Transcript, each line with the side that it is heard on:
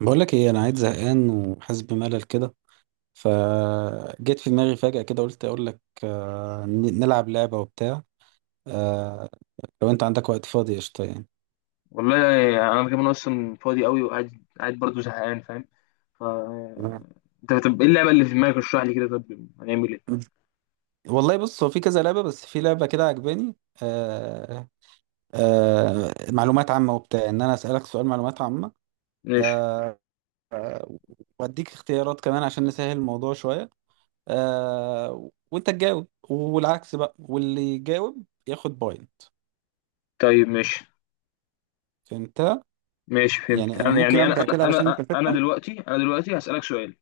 right: بقول لك ايه، انا قاعد زهقان وحاسس بملل كده. فجيت في دماغي فجأة كده، قلت اقول لك نلعب لعبة وبتاع. آه، لو انت عندك وقت فاضي، قشطة يعني.
left: والله انا كمان اصلا فاضي قوي وقاعد قاعد برضه زهقان فاهم؟ ف
right: نعم.
left: انت طب ايه اللعبه اللي في دماغك؟ اشرح لي كده، طب هنعمل ايه؟
right: والله بص، هو في كذا لعبة، بس في لعبة كده عجباني. آه، معلومات عامة وبتاع، ان انا اسألك سؤال معلومات عامة.
left: ماشي.
right: آه، آه، واديك اختيارات كمان عشان نسهل الموضوع شوية. وانت تجاوب، والعكس بقى، واللي يجاوب ياخد بوينت.
left: طيب، ماشي.
right: فهمت؟
left: ماشي فهمت.
right: يعني انا
left: انا
right: ممكن ابدا كده علشان انت تفهم.
left: دلوقتي هسألك سؤال.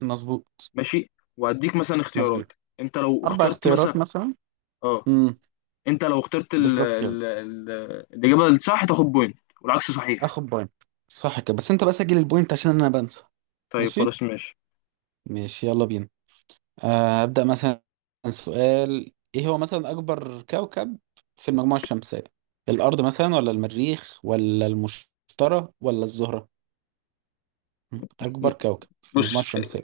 right: مظبوط.
left: ماشي. وهديك مثلا
right: مظبوط.
left: اختيارات. انت لو
right: اربع
left: اخترت
right: اختيارات
left: مثلا
right: مثلا.
left: اه
right: امم.
left: انت لو اخترت
right: بالظبط كده.
left: الاجابه الصح تاخد بوينت، والعكس صحيح.
right: اخد بوينت. صح كده، بس انت بقى سجل البوينت عشان انا بنسى.
left: طيب
right: ماشي.
left: خلاص، ماشي.
right: ماشي يلا بينا. ابدا مثلا. سؤال، ايه هو مثلا اكبر كوكب في المجموعه الشمسيه؟ الارض مثلا، ولا المريخ، ولا المشتري، ولا الزهره؟ اكبر كوكب في المجموعه
left: بص،
right: الشمسيه.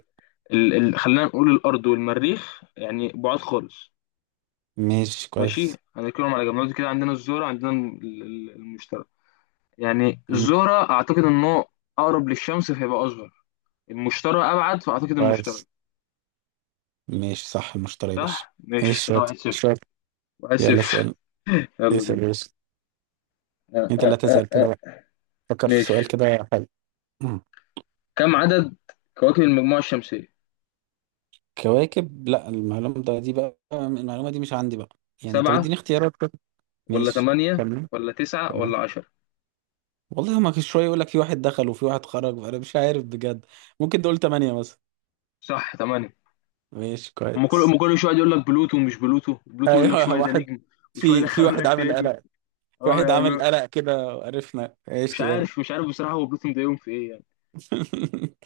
left: خلينا نقول الارض والمريخ يعني بعاد خالص.
right: ماشي
left: ماشي،
right: كويس.
left: هنركنهم على جنب دلوقتي كده. عندنا الزهرة، عندنا المشتري. يعني
right: مم،
left: الزهرة أعتقد إنه أقرب للشمس فهيبقى أصغر. المشتري أبعد، فأعتقد المشتري.
right: كويس. ماشي، صح، المشتري يا باشا.
left: صح؟
right: ماشي،
left: ماشي كده،
right: شاطر
left: واحد صفر.
right: شاطر.
left: واحد
right: يلا
left: صفر.
right: اسال.
left: يلا
right: اسأل يا
left: بينا.
right: يوسف.
left: آه
right: انت اللي
left: آه آه
right: هتسأل كده بقى.
left: آه.
right: فكر في سؤال
left: ماشي.
right: كده حلو. مم.
left: كم عدد كواكب المجموعة الشمسية؟
right: كواكب؟ لا، المعلومة ده، دي بقى المعلومة دي مش عندي بقى. يعني طب
left: سبعة،
right: اديني اختيارات كده.
left: ولا
right: ماشي.
left: ثمانية،
right: تمام.
left: ولا تسعة،
right: تمام.
left: ولا عشرة؟
right: والله هما كل شوية يقول لك في واحد دخل وفي واحد خرج، فأنا مش عارف بجد. ممكن تقول تمانية مثلا.
left: صح، ثمانية.
right: ماشي
left: أما كل
right: كويس.
left: أما كل شوية يقول لك بلوتو ومش بلوتو، بلوتو يقول لك
right: ايوه
left: شوية ده
right: واحد.
left: نجم. وشوية
right: في
left: يدخلوا
right: واحد
left: لك
right: عامل
left: تاني.
right: قلق. في
left: أه
right: واحد عامل
left: يعني.
right: قلق كده، وعرفنا،
left: مش
right: ماشي يلا.
left: عارف، مش عارف بصراحة. هو بلوتو مضايقهم في إيه يعني.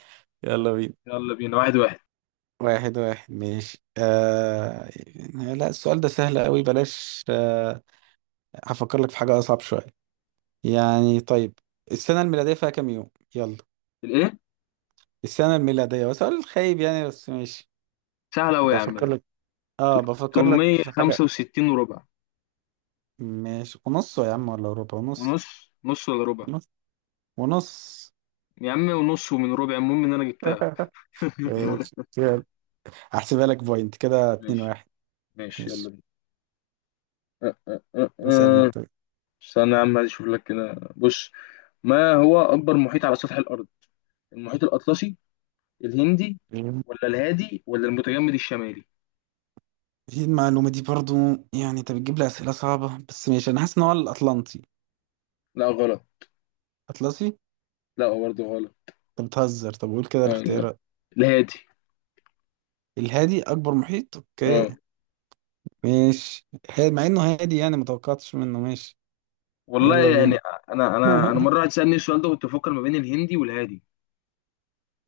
right: يلا بينا
left: يلا بينا، واحد واحد.
right: واحد واحد. ماشي. لا، السؤال ده سهل قوي، بلاش. هفكر لك في حاجة أصعب شوية. يعني طيب، السنة الميلادية فيها كام يوم؟ يلا.
left: الايه؟
right: السنة الميلادية، وسؤال خايب يعني، بس ماشي.
left: سهل أوي يا عم
right: بفكر
left: ده.
right: لك. اه بفكر لك في حاجة.
left: 365 وربع.
right: ماشي، ونص يا عم، ولا ربع ونص.
left: ونص، نص ولا ربع؟
right: ونص. ونص.
left: يا عم ونص، ومن ربع المهم ان انا جبتها.
right: ماشي يلا. هحسبها لك بوينت كده، اتنين
left: ماشي.
right: واحد.
left: ماشي يلا
right: ماشي.
left: بينا. أه، أه، أه،
right: اسأل
left: أه.
right: انت.
left: استنى يا عم، عايز اشوف لك كده. بص. ما هو اكبر محيط على سطح الارض؟ المحيط الاطلسي، الهندي، ولا الهادي، ولا المتجمد الشمالي؟
right: هي المعلومة دي برضو، يعني انت بتجيب لي أسئلة صعبة، بس ماشي، أنا حاسس إن هو الأطلنطي.
left: لا غلط.
right: أطلسي؟
left: لا برضه غلط.
right: أنت بتهزر، طب قول كده
left: آه لا،
right: الاختيارات.
left: الهادي.
right: الهادي أكبر محيط،
left: اه.
right: أوكي. ماشي، مع انه هادي يعني، ما توقعتش منه، ماشي.
left: والله
right: يلا
left: يعني،
right: بينا.
left: انا مره واحد سالني السؤال ده، كنت بفكر ما بين الهندي والهادي.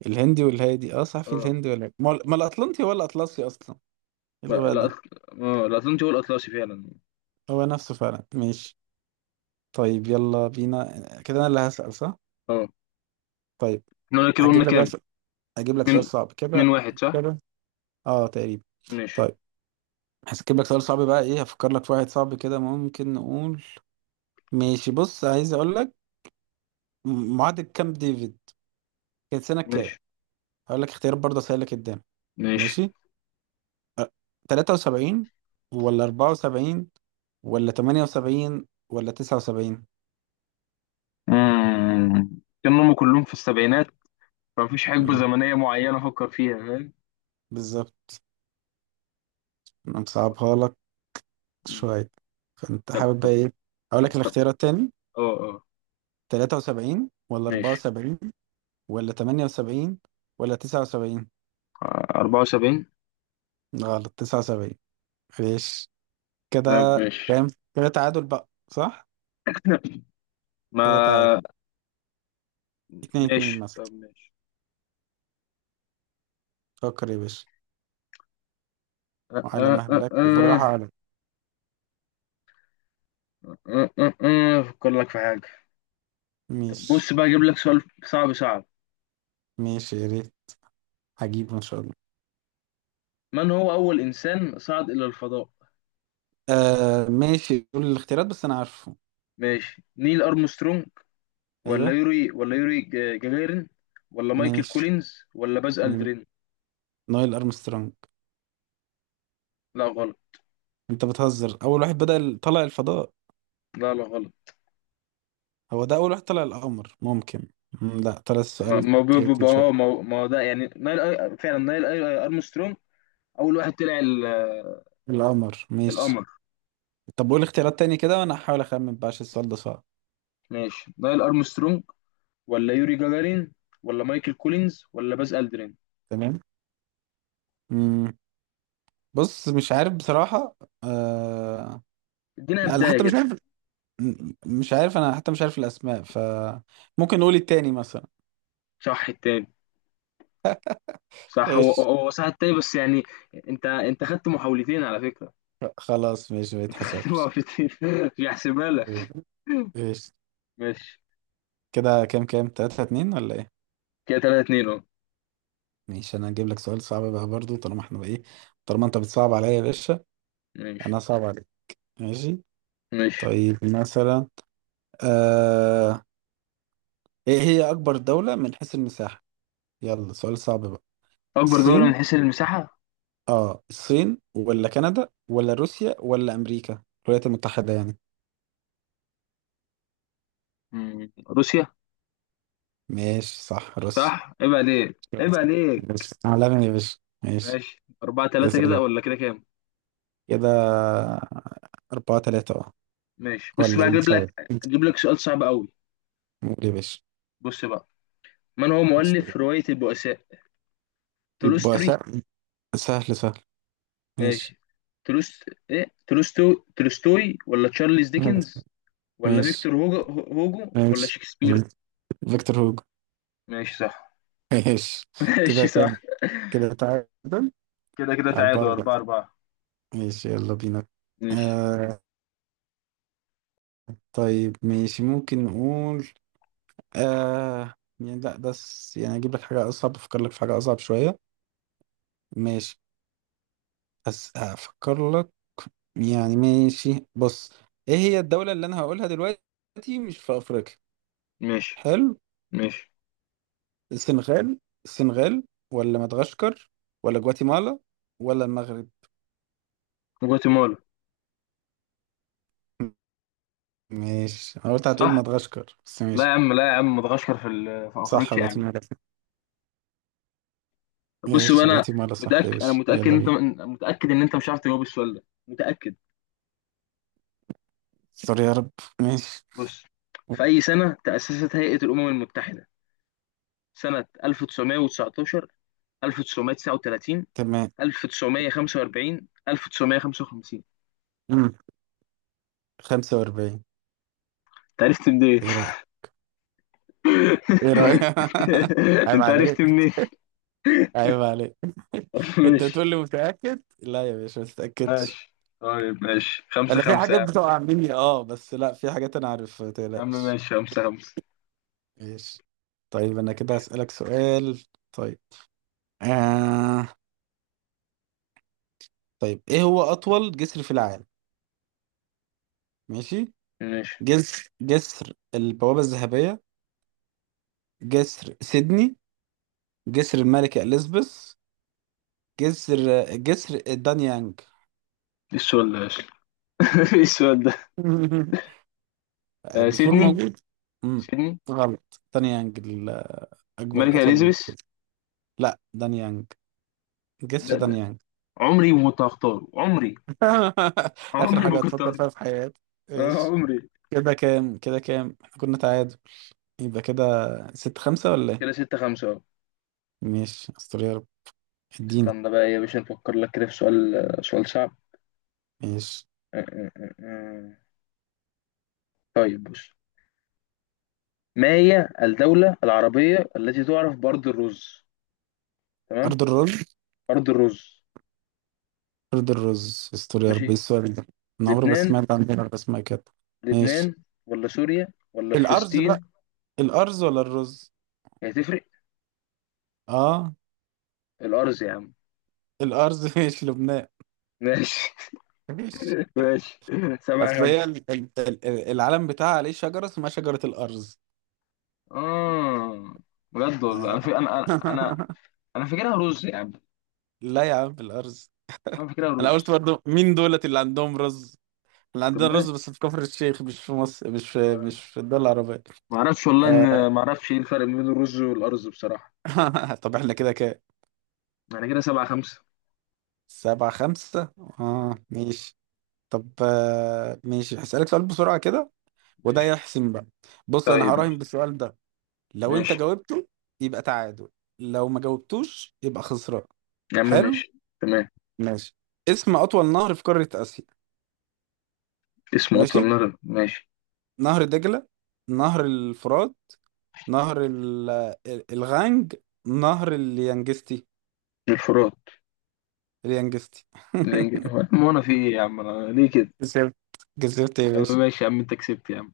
right: الهندي والهادي، اه صح، في
left: اه
right: الهندي، ولا ما ما الاطلنطي هو الاطلسي اصلا. إيه
left: لا
right: الغباء
left: لا
right: ده.
left: أصل... اه لا، أظن هو الأطلسي فعلا.
right: هو نفسه فعلا، ماشي. طيب يلا بينا. كده انا اللي هسأل، صح؟
left: اه.
right: طيب.
left: احنا قلنا كده، قلنا
right: هجيب لك بقى
left: كام؟
right: س- هجيب لك سؤال
left: اتنين
right: صعب
left: اتنين
right: كده.
left: واحد، صح؟
right: كده. اه تقريبا.
left: ماشي.
right: طيب هجيب لك سؤال صعب بقى، ايه، هفكر لك في واحد صعب كده، ممكن نقول. ماشي بص، عايز اقول لك، معاهدة كامب ديفيد كانت سنة كام؟
left: ماشي.
right: هقول لك اختيارات برضه سهلة قدام.
left: ماشي.
right: ماشي. تلاتة وسبعين، ولا أربعة وسبعين، ولا تمانية وسبعين، ولا تسعة وسبعين؟
left: مم. كانوا هم كلهم في السبعينات، فمفيش حقبة
right: مم.
left: زمنية معينة أفكر فيها، فاهم؟
right: بالظبط. أنا مصعبها لك
left: مم.
right: شوية. فأنت
left: طب
right: حابب بقى
left: طب.
right: إيه؟ أقول
left: طب
right: لك
left: طب.
right: الاختيارات تاني؟
left: اه اه.
right: تلاتة وسبعين، ولا أربعة
left: ماشي،
right: وسبعين، ولا تمانية وسبعين، ولا تسعة وسبعين؟
left: أربعة وسبعين.
right: غلط، تسعة وسبعين. ماشي. كده
left: طب ماشي.
right: كام؟ كده تعادل بقى، صح؟ كده تعادل،
left: ما
right: اتنين
left: ماشي.
right: اتنين مثلا.
left: طب ماشي.
right: فكر يا باشا
left: أه
right: وعلى
left: أه أه
right: مهلك بالراحة
left: أه
right: على
left: أه أه أه. أفكر لك في حاجة. طب
right: مش.
left: بص بقى، أجيب لك سؤال صعب صعب.
right: ماشي، يا ريت. هجيبه إن شاء الله.
left: من هو أول إنسان صعد إلى الفضاء؟
right: آه ماشي، قول الاختيارات بس، انا عارفه.
left: ماشي. نيل أرمسترونج، ولا
right: ايوه.
left: يوري ولا يوري جاجارين، ولا مايكل
right: ماشي،
left: كولينز، ولا باز
right: من،
left: ألدرين؟
right: نايل ارمسترونج.
left: لا غلط.
right: انت بتهزر، اول واحد بدأ طلع الفضاء.
left: لا لا غلط.
right: هو ده اول واحد طلع القمر ممكن. لا، طلع
left: ما
right: السؤال
left: ما
right: تريكي شويه.
left: ما هو ده، يعني فعلا نايل أرمسترونج. أول واحد طلع
right: القمر، ماشي.
left: القمر.
right: طب قول اختيارات تاني كده، وانا هحاول اخمن بقى عشان السؤال ده صعب.
left: ماشي. نايل أرمسترونج، ولا يوري جاجارين، ولا مايكل كولينز، ولا باز ألدرين؟
right: تمام. مم. بص، مش عارف بصراحة. آه...
left: ادينا
right: لا انا
left: بداية
right: حتى مش
left: كده.
right: عارف. م- مش عارف، انا حتى مش عارف الاسماء، ف ممكن نقول التاني مثلا.
left: صح، التاني. صح، هو
right: ايش؟
left: هو هو صح التاني، بس يعني... انت خدت محاولتين على فكرة.
right: خلاص ماشي، ما يتحسبش.
left: محاولتين. مش هحسبها لك.
right: ايش؟
left: ماشي
right: كده كام؟ تلاتة اتنين، ولا ايه؟
left: كده، 3-2. اه
right: ماشي. انا هجيب لك سؤال صعب بقى برضو، طالما احنا بقى ايه، طالما انت بتصعب عليا يا باشا،
left: ماشي.
right: انا صعب عليك. ماشي.
left: ماشي.
right: طيب مثلا، آه... ايه هي اكبر دولة من حيث المساحة؟ يلا سؤال صعب بقى.
left: اكبر دولة
right: الصين؟
left: من حيث المساحة؟
right: اه، الصين، ولا كندا، ولا روسيا، ولا امريكا الولايات المتحدة يعني؟
left: مم. روسيا.
right: ماشي، صح، روسيا.
left: صح، عيب عليك، عيب عليك.
right: ماشي، عالمي يا باشا. ماشي.
left: ماشي، 4-3 كده،
right: اسأل.
left: ولا كده كام؟
right: كده أربعة تلاتة، اه.
left: ماشي بص
right: ولا
left: بقى،
right: ايه،
left: اجيب
right: مش عارف.
left: لك اجيب لك سؤال صعب قوي.
right: قول يا باشا.
left: بص بقى، من هو مؤلف رواية البؤساء؟
right: يبقى
left: تولستوي.
right: سهل. سهل سهل. ماشي.
left: ماشي. تولست ايه تولستو تولستوي، ولا تشارلز ديكنز، ولا
right: ماشي.
left: فيكتور هوجو، ولا
right: ماشي،
left: شكسبير؟
right: فيكتور هوجو.
left: ماشي، صح.
right: ماشي.
left: ماشي،
right: كده
left: صح.
right: كام؟ كده تعادل.
left: كده
right: على
left: تعادل،
right: البرجر.
left: 4-4.
right: ماشي يلا بينا.
left: ماشي.
right: آه. طيب ماشي، ممكن نقول، آه، يعني لا بس يعني اجيب لك حاجة اصعب، افكر لك في حاجة اصعب شوية. ماشي، بس هفكر لك، يعني ماشي بص، ايه هي الدولة اللي انا هقولها دلوقتي مش في افريقيا؟
left: ماشي.
right: حلو.
left: ماشي.
right: السنغال. السنغال، ولا مدغشقر، ولا جواتيمالا، ولا المغرب؟
left: جواتيمالا
right: ماشي، انا قلت هتقول
left: صح.
right: مدغشقر، بس
left: لا يا
right: ماشي.
left: عم، لا يا عم، مدغشقر في
right: صح،
left: افريقيا يا عم.
right: جواتيمالا.
left: طب بص بقى،
right: ماشي
left: انا
right: جواتيمالا
left: متاكد،
right: صح يا
left: انا
right: باشا،
left: متاكد
right: يلا
left: انت
right: بينا.
left: متاكد ان انت مش عارف تجاوب السؤال ده، متاكد.
right: سوري يا رب. ماشي.
left: بص، في اي سنه تاسست هيئه الامم المتحده؟ سنه 1919، 1939،
right: تمام.
left: 1945، 1955؟
right: مم. 45.
left: انت عرفت منين؟
right: ايه رأيك؟ ايه رأيك؟ عيب
left: انت عرفت
right: عليك،
left: منين؟
right: عيب عليك. انت
left: ماشي.
right: تقول لي متأكد، لا يا باشا، ما تتأكدش.
left: ماشي. طيب ماشي، خمسة
right: انا في
left: خمسة يا
right: حاجات
left: عم.
right: بتقع مني اه، بس لا، في حاجات انا عارف، ما
left: يا عم
right: تقلقش.
left: ماشي، خمسة خمسة.
right: ماشي. طيب انا كده هسألك سؤال. طيب. آه. طيب ايه هو اطول جسر في العالم؟ ماشي.
left: ماشي.
right: جسر، جسر البوابة الذهبية، جسر سيدني، جسر الملكة اليزابيث، جسر جسر دانيانج.
left: ايه السؤال ده يا أخي؟ ايه السؤال ده؟ آه،
right: جسور
left: سيدني.
right: موجود. امم.
left: سيدني.
right: غلط، دانيانج الاكبر.
left: الملكة
right: اطول.
left: إليزابيث.
right: لا، دانيانج، جسر
left: ده
right: دانيانج.
left: عمري ما كنت هختاره، عمري.
right: اخر
left: عمري ما
right: حاجة
left: كنت
right: هتفكر
left: هختاره.
right: فيها في حياتك.
left: آه،
right: ايش؟
left: عمري.
right: كده كام، احنا كنا تعادل، يبقى كده ست خمسة ولا ايه؟
left: كده ستة خمسة أهو.
right: ماشي استوري عربي. اديني.
left: استنى بقى. إيه يا باشا، نفكر لك كده في سؤال، سؤال صعب.
right: ماشي.
left: آه، آه، آه، آه. طيب بص. ما هي الدولة العربية التي تعرف بأرض الرز؟ تمام.
right: أرض الرز؟
left: أرض الرز.
right: أرض الرز؟ استوري عربي، إيه
left: ماشي.
right: السؤال ده! أنا عمري ما
left: لبنان،
right: سمعت عن بيلر اسمها كده. ماشي.
left: لبنان. ولا سوريا، ولا
right: الأرز
left: فلسطين؟
right: بقى، الأرز ولا الرز؟
left: هتفرق؟
right: اه.
left: الأرز يا عم.
right: الأرز. ماشي، لبنان.
left: ماشي.
right: ماشي.
left: ماشي. سبعة
right: أصل هي
left: خمسة.
right: العلم بتاعها عليه شجرة اسمها شجرة الأرز.
left: اه بجد والله. انا
right: آه.
left: في انا انا انا أنا فاكرها رز يا عم.
right: لا يا عم، الأرز.
left: انا فاكرها
right: أنا قلت
left: رز.
right: برضه، مين دولت اللي عندهم رز؟ اللي
left: طب،
right: عندنا
left: ما
right: رز بس في كفر الشيخ، مش في مصر، مش في الدول العربية.
left: ما اعرفش والله
right: آه.
left: ان ما اعرفش ايه الفرق بين الرز والارز بصراحه.
right: طب احنا كده كده
left: يعني كده سبعة خمسة.
right: سبعة خمسة، اه
left: آه،
right: ماشي. طب ماشي، هسألك سؤال بسرعة كده، وده
left: ماشي.
right: يحسم بقى. بص انا
left: طيب
right: هراهن
left: ماشي.
right: بالسؤال ده، لو انت
left: ماشي
right: جاوبته يبقى تعادل، لو ما جاوبتوش يبقى خسران.
left: يا عم،
right: حلو.
left: ماشي. تمام.
right: ماشي. اسم أطول نهر في قارة آسيا؟
left: اسمه
right: ماشي.
left: اطول نهر. ماشي.
right: نهر دجلة، نهر الفرات، نهر ال- الغانج، نهر اليانجستي.
left: الفرات.
right: اليانجستي.
left: الانجليزي هو! ما انا في ايه يا عم، انا ليه كده؟
right: كسبت. كسبت يا
left: يا عم
right: باشا.
left: ماشي يا عم، انت كسبت يا عم.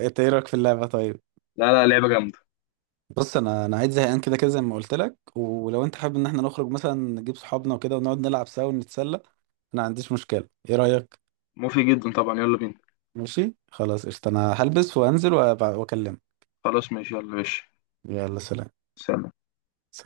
right: انت ايه رأيك في اللعبة طيب؟
left: لا لا، لعبه جامده.
right: بص، انا قاعد زهقان كده كده زي ما قلت لك، ولو انت حابب ان احنا نخرج مثلا، نجيب صحابنا وكده ونقعد نلعب سوا ونتسلى، انا ما عنديش مشكله، ايه رايك؟
left: مفيد جدا طبعا، يلا بينا.
right: ماشي خلاص، قشطه. انا هلبس وانزل واكلمك.
left: خلاص ماشي، يلا ماشي.
right: يلا سلام.
left: سلام.